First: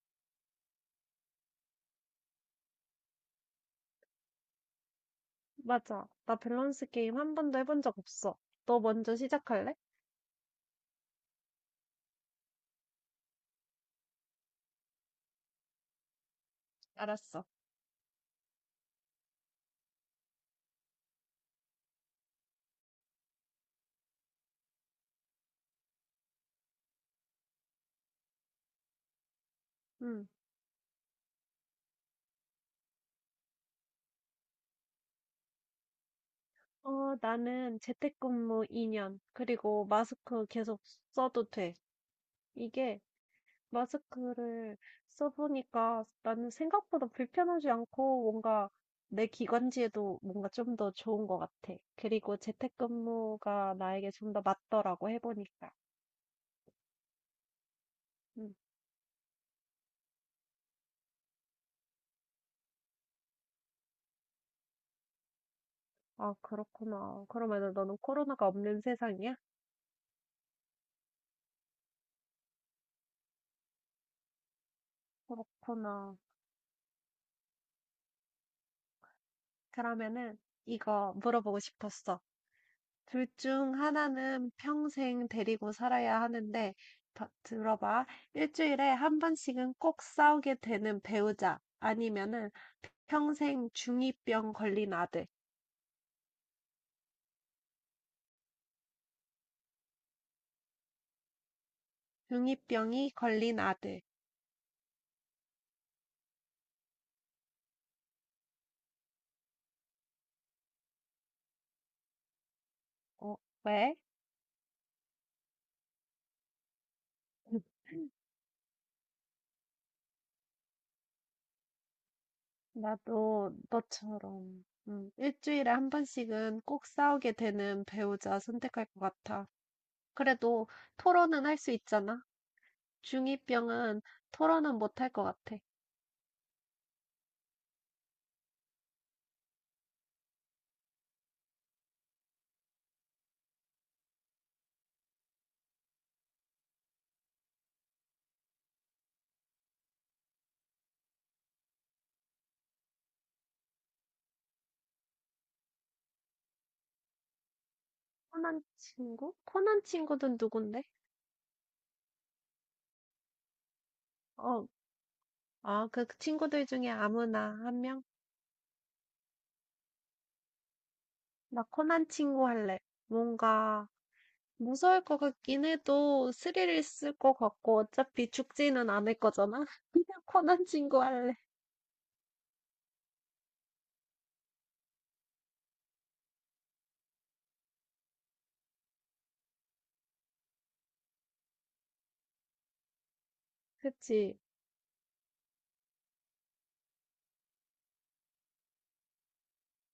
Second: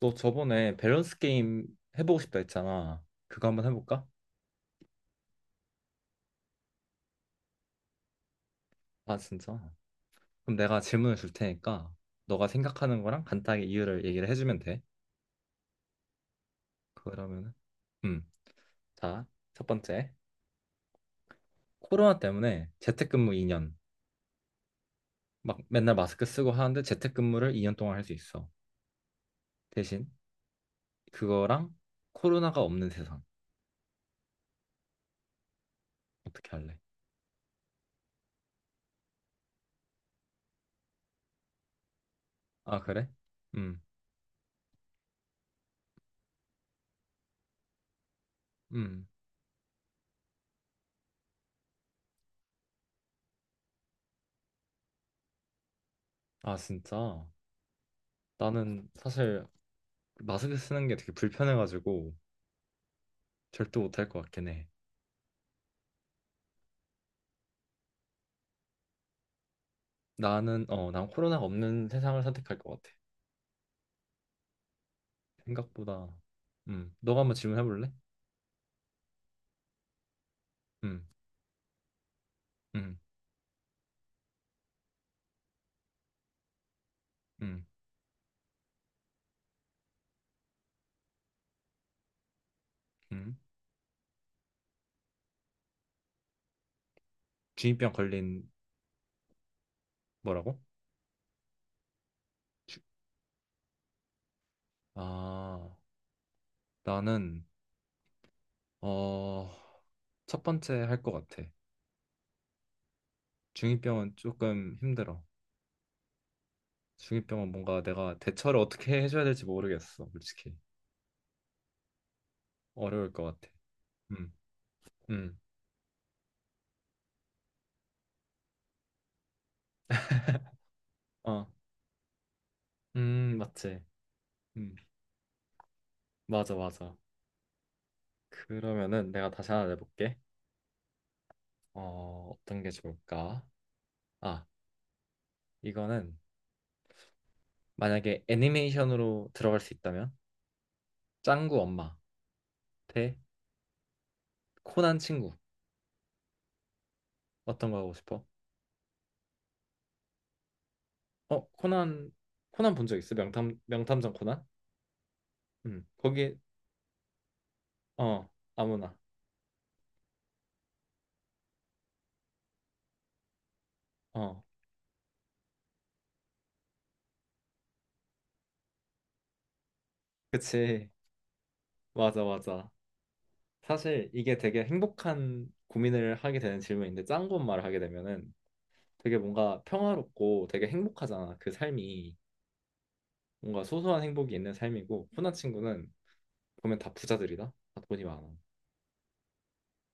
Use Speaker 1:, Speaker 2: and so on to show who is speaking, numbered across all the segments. Speaker 1: 너 저번에 밸런스 게임 해보고 싶다 했잖아. 그거 한번 해볼까?
Speaker 2: 맞아. 나 밸런스 게임 한 번도 해본 적 없어. 너 먼저
Speaker 1: 아, 진짜?
Speaker 2: 시작할래?
Speaker 1: 그럼 내가 질문을 줄 테니까 너가 생각하는 거랑 간단하게 이유를 얘기를 해주면 돼.
Speaker 2: 알았어.
Speaker 1: 그러면은, 음, 자, 첫 번째. 코로나 때문에 재택근무 2년. 막 맨날 마스크 쓰고 하는데 재택근무를 2년 동안 할 수 있어. 대신
Speaker 2: 응.
Speaker 1: 그거랑 코로나가 없는 세상. 어떻게 할래?
Speaker 2: 나는 재택근무 2년, 그리고 마스크 계속 써도 돼.
Speaker 1: 아,
Speaker 2: 이게
Speaker 1: 그래? 음,
Speaker 2: 마스크를 써보니까 나는 생각보다 불편하지 않고 뭔가
Speaker 1: 음.
Speaker 2: 내 기관지에도 뭔가 좀 더 좋은 것 같아. 그리고 재택근무가 나에게 좀 더 맞더라고 해보니까.
Speaker 1: 아, 진짜?
Speaker 2: 응.
Speaker 1: 나는 사실 마스크 쓰는 게 되게 불편해가지고 절대 못할 것 같긴 해.
Speaker 2: 아, 그렇구나. 그러면은 너는 코로나가 없는 세상이야?
Speaker 1: 난 코로나가 없는 세상을 선택할 것 같아. 생각보다.
Speaker 2: 그렇구나.
Speaker 1: 너가 한번 질문해 볼래?
Speaker 2: 그러면은
Speaker 1: 음,
Speaker 2: 이거 물어보고 싶었어.
Speaker 1: 음,
Speaker 2: 둘 중 하나는 평생 데리고 살아야 하는데,
Speaker 1: 음,
Speaker 2: 들어봐. 일주일에 한 번씩은 꼭 싸우게 되는 배우자. 아니면은
Speaker 1: 음.
Speaker 2: 평생 중이병 걸린 아들.
Speaker 1: 중이병 걸린 뭐라고? 주-
Speaker 2: 중이병이 걸린 아들.
Speaker 1: 아, 나는 어, 첫 번째 할 것 같아.
Speaker 2: 어, 왜?
Speaker 1: 중이병은 조금 힘들어. 중이병은 뭔가 내가 대처를 어떻게 해줘야 될지 모르겠어, 솔직히. 어려울 것 같아.
Speaker 2: 나도
Speaker 1: 음,
Speaker 2: 너처럼.
Speaker 1: 음,
Speaker 2: 일주일에 한 번씩은 꼭 싸우게 되는 배우자 선택할 것 같아. 그래도 토론은
Speaker 1: 어,
Speaker 2: 할 수 있잖아.
Speaker 1: 맞지.
Speaker 2: 중2병은 토론은
Speaker 1: 음,
Speaker 2: 못할 것 같아.
Speaker 1: 맞아, 맞아. 그러면은 내가 다시 하나 내볼게. 어떤 게 좋을까? 아, 이거는 만약에 애니메이션으로 들어갈 수 있다면 짱구 엄마 대 코난 친구 어떤 거 하고 싶어?
Speaker 2: 코난 친구? 코난 친구는 누군데?
Speaker 1: 어, 코난 코난 본 적 있어? 명탐정 코난?
Speaker 2: 어, 아, 그
Speaker 1: 거기
Speaker 2: 친구들 중에 아무나 한 명?
Speaker 1: 어 아무나.
Speaker 2: 나 코난 친구 할래. 뭔가
Speaker 1: 어,
Speaker 2: 무서울 것 같긴 해도 스릴 있을 것 같고 어차피 죽지는 않을 거잖아. 그냥 코난
Speaker 1: 그치.
Speaker 2: 친구 할래.
Speaker 1: 맞아, 맞아. 사실 이게 되게 행복한 고민을 하게 되는 질문인데, 짱구 엄마를 하게 되면은 되게 뭔가 평화롭고 되게 행복하잖아, 그 삶이. 뭔가 소소한 행복이
Speaker 2: 그치?
Speaker 1: 있는 삶이고, 코난 친구는 보면 다 부자들이다. 다 돈이 많아.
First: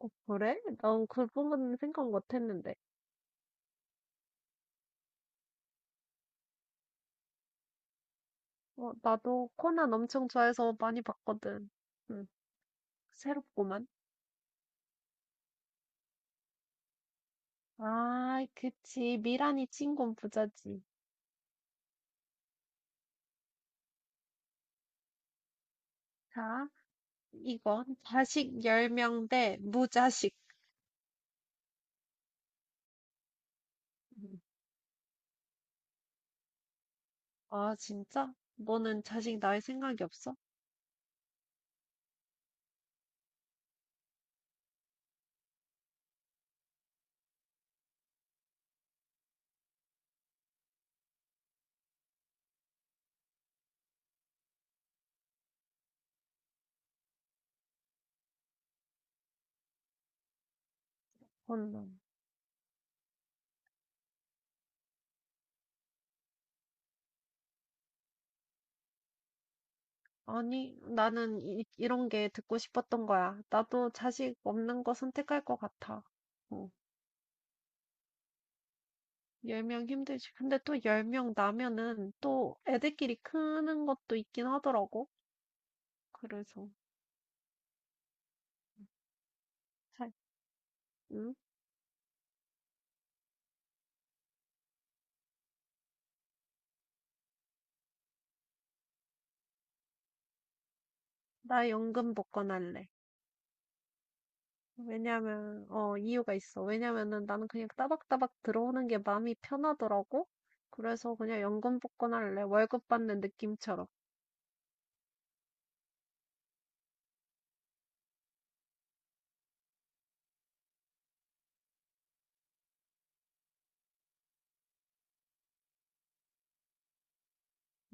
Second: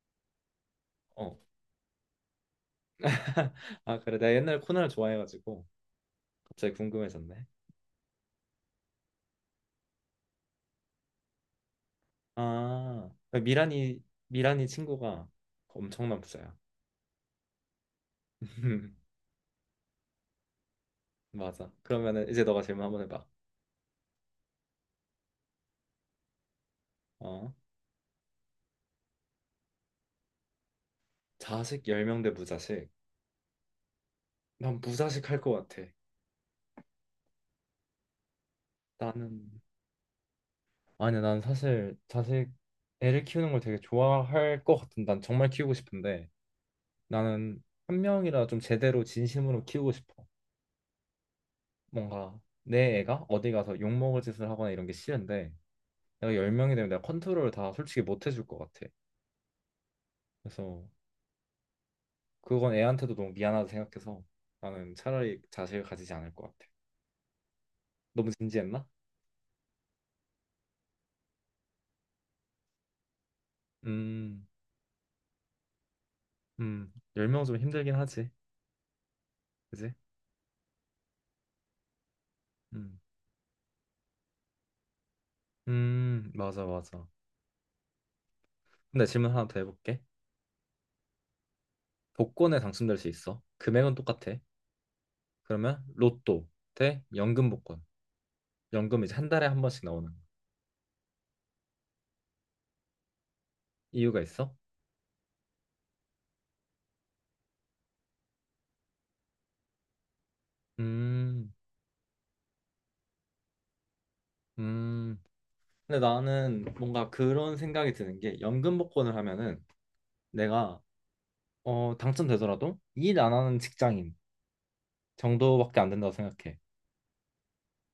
Speaker 2: 어, 그래? 난 그
Speaker 1: 어.
Speaker 2: 부분은 생각 못 했는데.
Speaker 1: 아, 그래. 내가 옛날 코난을 좋아해가지고 갑자기 궁금해졌네.
Speaker 2: 어, 나도 코난 엄청 좋아해서 많이 봤거든. 응,
Speaker 1: 아,
Speaker 2: 새롭구만.
Speaker 1: 미란이 미란이 친구가 엄청난 부자야.
Speaker 2: 아, 그치. 미란이 친군 부자지.
Speaker 1: 맞아. 그러면은 이제 너가 질문 한번 해봐.
Speaker 2: 자,
Speaker 1: 어.
Speaker 2: 이건 자식 10명 대 무자식.
Speaker 1: 자식 10명 대 무자식.
Speaker 2: 음.
Speaker 1: 난 무자식 할 것 같아.
Speaker 2: 아, 진짜? 너는
Speaker 1: 나는,
Speaker 2: 자식 낳을 생각이 없어?
Speaker 1: 아니, 야, 난 사실 자식, 애를 키우는 걸 되게 좋아할 것 같은. 난 정말 키우고 싶은데, 나는 한 명이라 좀 제대로 진심으로 키우고 싶어. 뭔가 내 애가 어디 가서 욕먹을 짓을 하거나 이런 게 싫은데, 내가 열 명이 되면 내가 컨트롤을 다 솔직히 못 해줄 것 같아. 그래서
Speaker 2: 혼남.
Speaker 1: 그건 애한테도 너무 미안하다 생각해서 나는 차라리 자식을 가지지 않을 것 같아. 너무 진지했나?
Speaker 2: 아니, 나는 이런 게 듣고 싶었던 거야. 나도 자식
Speaker 1: 음,
Speaker 2: 없는 거 선택할 것 같아. 어,
Speaker 1: 열 명 좀 힘들긴 하지.
Speaker 2: 10명
Speaker 1: 그지?
Speaker 2: 힘들지. 근데 또 10명 나면은 또
Speaker 1: 음,
Speaker 2: 애들끼리 크는 것도 있긴 하더라고.
Speaker 1: 맞아,
Speaker 2: 그래서,
Speaker 1: 맞아. 근데 질문 하나 더 해볼게.
Speaker 2: 자, 응?
Speaker 1: 복권에 당첨될 수 있어. 금액은 똑같아. 그러면 로또 대 연금 복권. 연금, 이제 한 달에 한 번씩 나오는 거.
Speaker 2: 나 연금 복권 할래.
Speaker 1: 이유가 있어?
Speaker 2: 이유가 있어. 왜냐면은 나는 그냥 따박따박 들어오는 게 마음이 편하더라고. 그래서 그냥
Speaker 1: 음,
Speaker 2: 연금 복권할래. 월급 받는 느낌처럼.
Speaker 1: 음. 근데 나는 뭔가 그런 생각이 드는 게, 연금 복권을 하면은 내가 당첨되더라도 일 안 하는 직장인 정도밖에 안 된다고 생각해.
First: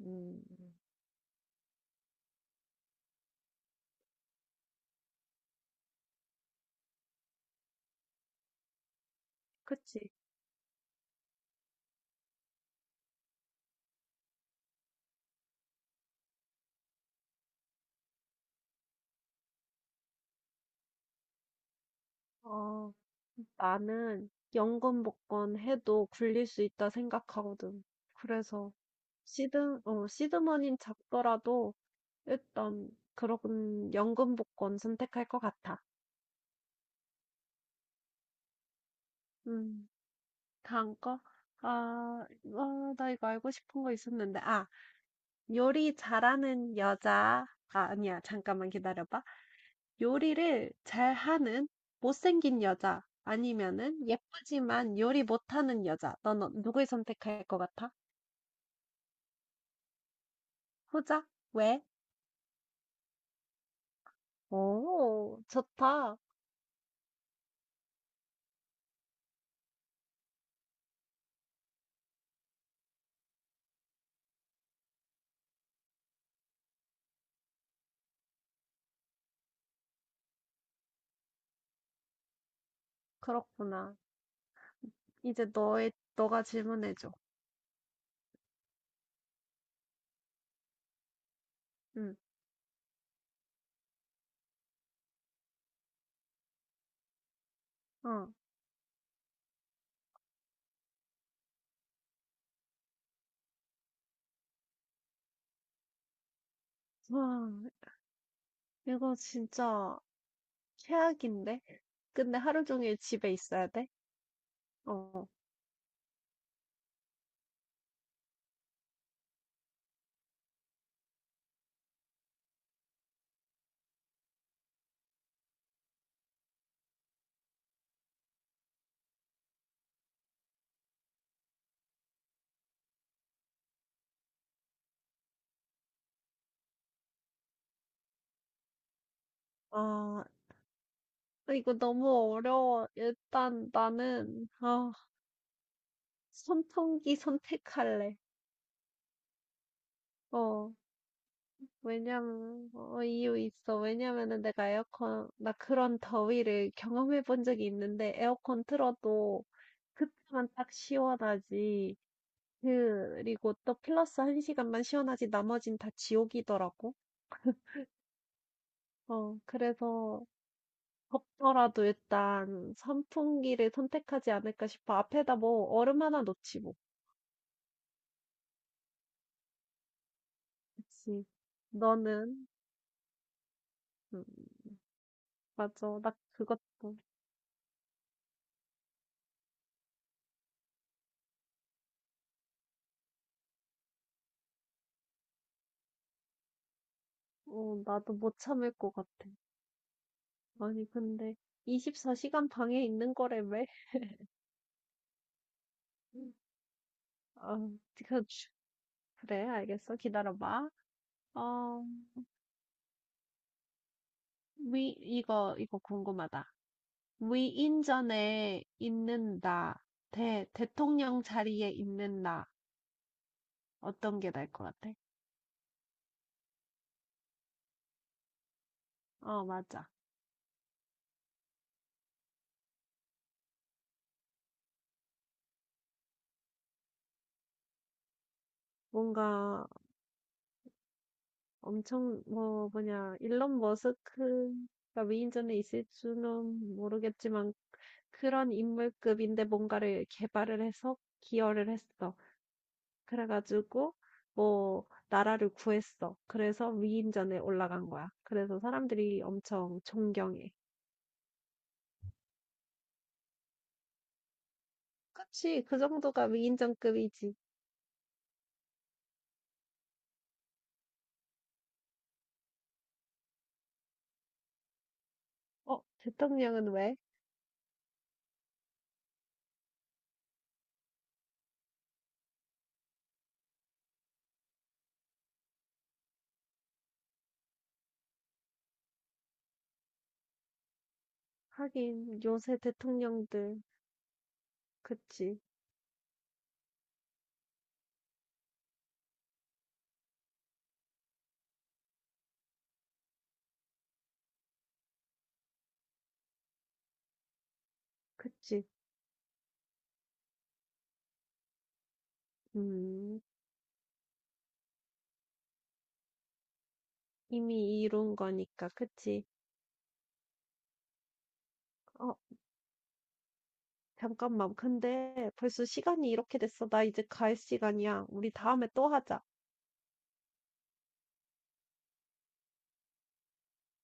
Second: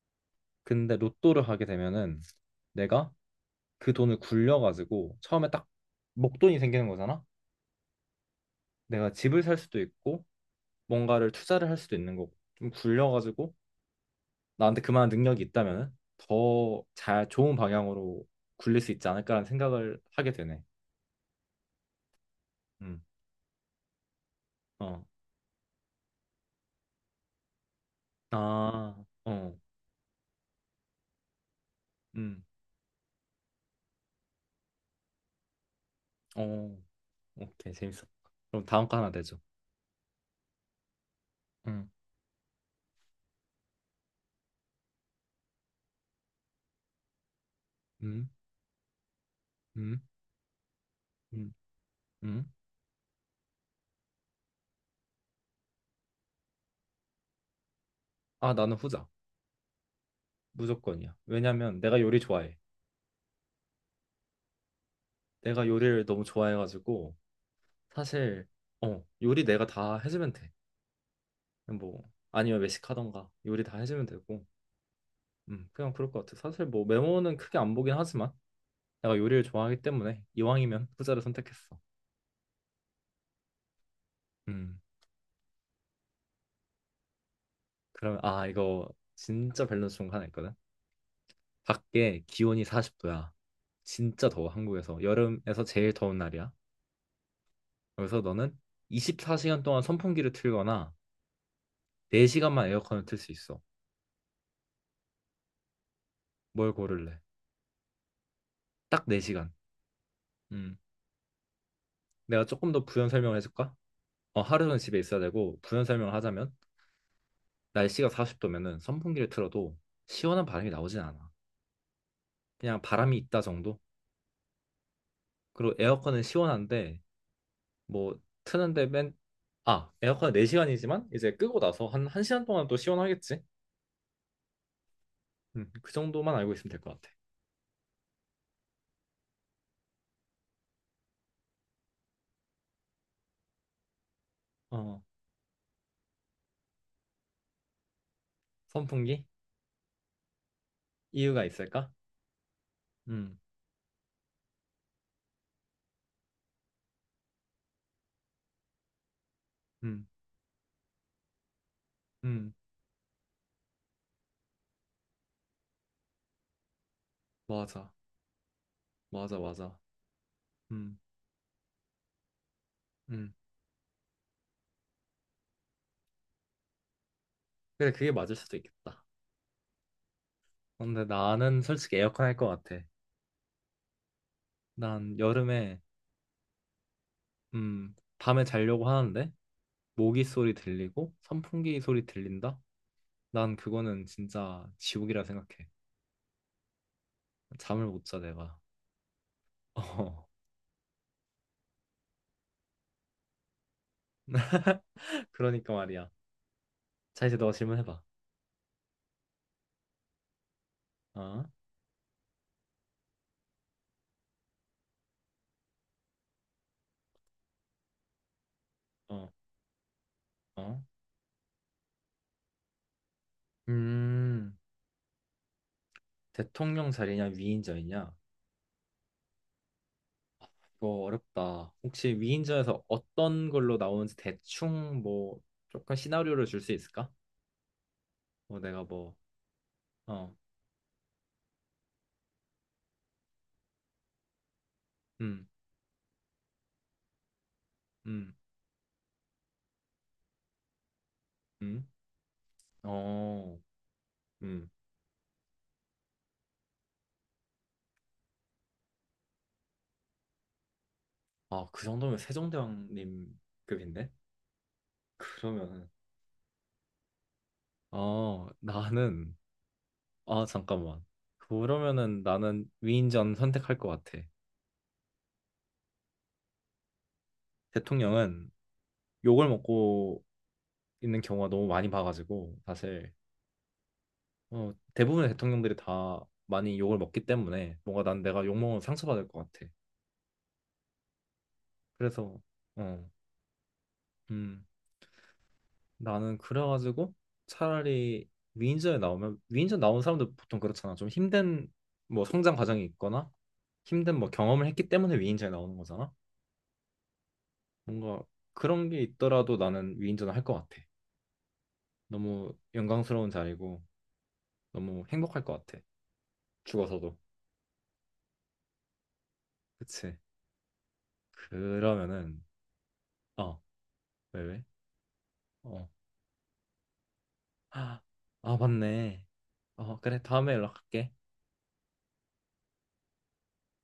Speaker 2: 음,
Speaker 1: 근데 로또를 하게 되면은 내가 그 돈을 굴려가지고 처음에 딱 목돈이 생기는 거잖아. 내가 집을 살 수도
Speaker 2: 그치.
Speaker 1: 있고 뭔가를 투자를 할 수도 있는 거고, 좀 굴려가지고 나한테 그만한 능력이 있다면은 더 잘, 좋은 방향으로 굴릴 수 있지 않을까라는 생각을 하게 되네.
Speaker 2: 어,
Speaker 1: 음.
Speaker 2: 나는
Speaker 1: 어.
Speaker 2: 연금 복권 해도 굴릴 수 있다 생각하거든. 그래서
Speaker 1: 아. 어.
Speaker 2: 시드머니는 작더라도
Speaker 1: 음.
Speaker 2: 일단 그런 연금 복권 선택할 것 같아.
Speaker 1: 어, 오케이, 재밌어. 그럼 다음 거 하나 내줘.
Speaker 2: 음, 다음 거?
Speaker 1: 응,
Speaker 2: 아, 아, 나 이거 알고 싶은 거 있었는데. 아, 요리 잘하는 여자. 아, 아니야.
Speaker 1: 응,
Speaker 2: 잠깐만 기다려봐.
Speaker 1: 응,
Speaker 2: 요리를
Speaker 1: 응,
Speaker 2: 잘하는
Speaker 1: 응.
Speaker 2: 못생긴 여자. 아니면은 예쁘지만 요리 못하는 여자. 넌 누굴 선택할 것 같아?
Speaker 1: 아, 나는 후자. 무조건이야.
Speaker 2: 후자?
Speaker 1: 왜냐면
Speaker 2: 왜?
Speaker 1: 내가 요리 좋아해.
Speaker 2: 오,
Speaker 1: 내가 요리를
Speaker 2: 좋다.
Speaker 1: 너무 좋아해가지고 사실 요리 내가 다 해주면 돼. 뭐 아니면 외식하던가 요리 다 해주면 되고, 그냥 그럴 것 같아. 사실 뭐 메모는 크게 안 보긴 하지만 내가 요리를 좋아하기 때문에 이왕이면 후자를 선택했어.
Speaker 2: 그렇구나.
Speaker 1: 음,
Speaker 2: 이제 너가 질문해줘.
Speaker 1: 그러면 아, 이거 진짜 밸런스 좋은 거 하나 있거든.
Speaker 2: 응,
Speaker 1: 밖에 기온이 40도야. 진짜 더워, 한국에서. 여름에서 제일 더운 날이야. 그래서
Speaker 2: 어.
Speaker 1: 너는 24시간 동안 선풍기를 틀거나 4시간만 에어컨을 틀 수 있어. 뭘 고를래?
Speaker 2: 와,
Speaker 1: 딱
Speaker 2: 이거
Speaker 1: 4시간.
Speaker 2: 진짜
Speaker 1: 음.
Speaker 2: 최악인데? 근데
Speaker 1: 내가
Speaker 2: 하루
Speaker 1: 조금 더
Speaker 2: 종일
Speaker 1: 부연
Speaker 2: 집에
Speaker 1: 설명을
Speaker 2: 있어야
Speaker 1: 해줄까?
Speaker 2: 돼?
Speaker 1: 어, 하루는 집에 있어야
Speaker 2: 어.
Speaker 1: 되고, 부연 설명을 하자면, 날씨가 40도면은 선풍기를 틀어도 시원한 바람이 나오진 않아. 그냥 바람이 있다 정도? 그리고 에어컨은 시원한데, 뭐, 트는데 아, 에어컨은 4시간이지만, 이제 끄고 나서 한 1시간 동안 또 시원하겠지? 그 정도만 알고 있으면 될 것 같아.
Speaker 2: 아, 이거 너무 어려워. 일단
Speaker 1: 어,
Speaker 2: 선풍기 선택할래.
Speaker 1: 선풍기?
Speaker 2: 어,
Speaker 1: 이유가 있을까? 음,
Speaker 2: 이유 있어. 왜냐면은 내가 나 그런 더위를 경험해 본 적이 있는데, 에어컨 틀어도
Speaker 1: 음,
Speaker 2: 그때만 딱 시원하지.
Speaker 1: 음,
Speaker 2: 그리고 또 플러스 한 시간만 시원하지, 나머진 다 지옥이더라고.
Speaker 1: 맞아,
Speaker 2: 어,
Speaker 1: 맞아, 맞아.
Speaker 2: 그래서
Speaker 1: 음,
Speaker 2: 덥더라도 일단
Speaker 1: 음.
Speaker 2: 선풍기를 선택하지 않을까 싶어. 앞에다 뭐 얼음 하나 놓지 뭐.
Speaker 1: 근데 그게 맞을 수도 있겠다. 근데
Speaker 2: 그치.
Speaker 1: 나는 솔직히 에어컨 할 것
Speaker 2: 너는?
Speaker 1: 같아.
Speaker 2: 음,
Speaker 1: 난 여름에,
Speaker 2: 맞아. 나 그것도.
Speaker 1: 밤에 자려고 하는데, 모기 소리 들리고, 선풍기 소리 들린다? 난 그거는 진짜 지옥이라 생각해.
Speaker 2: 어,
Speaker 1: 잠을 못
Speaker 2: 나도
Speaker 1: 자,
Speaker 2: 못
Speaker 1: 내가.
Speaker 2: 참을 것 같아.
Speaker 1: 어,
Speaker 2: 아니, 근데 24시간 방에 있는 거라며?
Speaker 1: 그러니까 말이야. 자, 이제 너
Speaker 2: 아, 그,
Speaker 1: 질문해봐.
Speaker 2: 그래, 알겠어. 기다려봐.
Speaker 1: 어,
Speaker 2: 어, 이거 궁금하다. 위인전에
Speaker 1: 어,
Speaker 2: 있는 나,
Speaker 1: 어.
Speaker 2: 대통령 자리에 있는 나, 어떤 게 나을
Speaker 1: 음.
Speaker 2: 것 같아?
Speaker 1: 대통령 자리냐, 위인전이냐?
Speaker 2: 어, 맞아.
Speaker 1: 이거 어렵다. 혹시 위인전에서 어떤 걸로 나오는지 대충, 뭐 조금 시나리오를 줄 수 있을까? 뭐 내가 뭐
Speaker 2: 뭔가
Speaker 1: 어,
Speaker 2: 엄청 뭐냐 일론 머스크가
Speaker 1: 음,
Speaker 2: 위인전에 있을지는 모르겠지만
Speaker 1: 음,
Speaker 2: 그런 인물급인데 뭔가를 개발을 해서 기여를
Speaker 1: 음,
Speaker 2: 했어.
Speaker 1: 어,
Speaker 2: 그래가지고
Speaker 1: 음.
Speaker 2: 뭐 나라를 구했어. 그래서 위인전에 올라간 거야. 그래서 사람들이 엄청 존경해.
Speaker 1: 아, 그 정도면 세종대왕님 급인데?
Speaker 2: 그치, 그
Speaker 1: 그러면은
Speaker 2: 정도가 위인전급이지.
Speaker 1: 나는, 아, 잠깐만. 그러면은 나는 위인전 선택할 것 같아.
Speaker 2: 어, 대통령은 왜?
Speaker 1: 대통령은 욕을 먹고 있는 경우가 너무 많이 봐가지고, 사실 대부분의 대통령들이 다 많이 욕을 먹기 때문에 뭔가 난 내가 욕먹으면 상처받을 것 같아.
Speaker 2: 하긴
Speaker 1: 그래서
Speaker 2: 요새
Speaker 1: 어,
Speaker 2: 대통령들
Speaker 1: 음,
Speaker 2: 그치,
Speaker 1: 나는 그래가지고 차라리 위인전에, 나오면 위인전 나온 사람들 보통 그렇잖아. 좀 힘든 뭐 성장 과정이 있거나 힘든 뭐 경험을 했기 때문에 위인전에 나오는 거잖아. 뭔가
Speaker 2: 그치.
Speaker 1: 그런 게 있더라도 나는 위인전을 할 것 같아. 너무
Speaker 2: 음,
Speaker 1: 영광스러운 자리고 너무 행복할 것 같아. 죽어서도.
Speaker 2: 이미 이룬 거니까 그치.
Speaker 1: 그치?
Speaker 2: 어,
Speaker 1: 그러면은 어, 왜,
Speaker 2: 잠깐만.
Speaker 1: 왜?
Speaker 2: 근데 벌써
Speaker 1: 어.
Speaker 2: 시간이 이렇게 됐어. 나 이제 갈
Speaker 1: 아,
Speaker 2: 시간이야. 우리
Speaker 1: 아,
Speaker 2: 다음에 또 하자.
Speaker 1: 맞네. 어, 그래. 다음에 연락할게.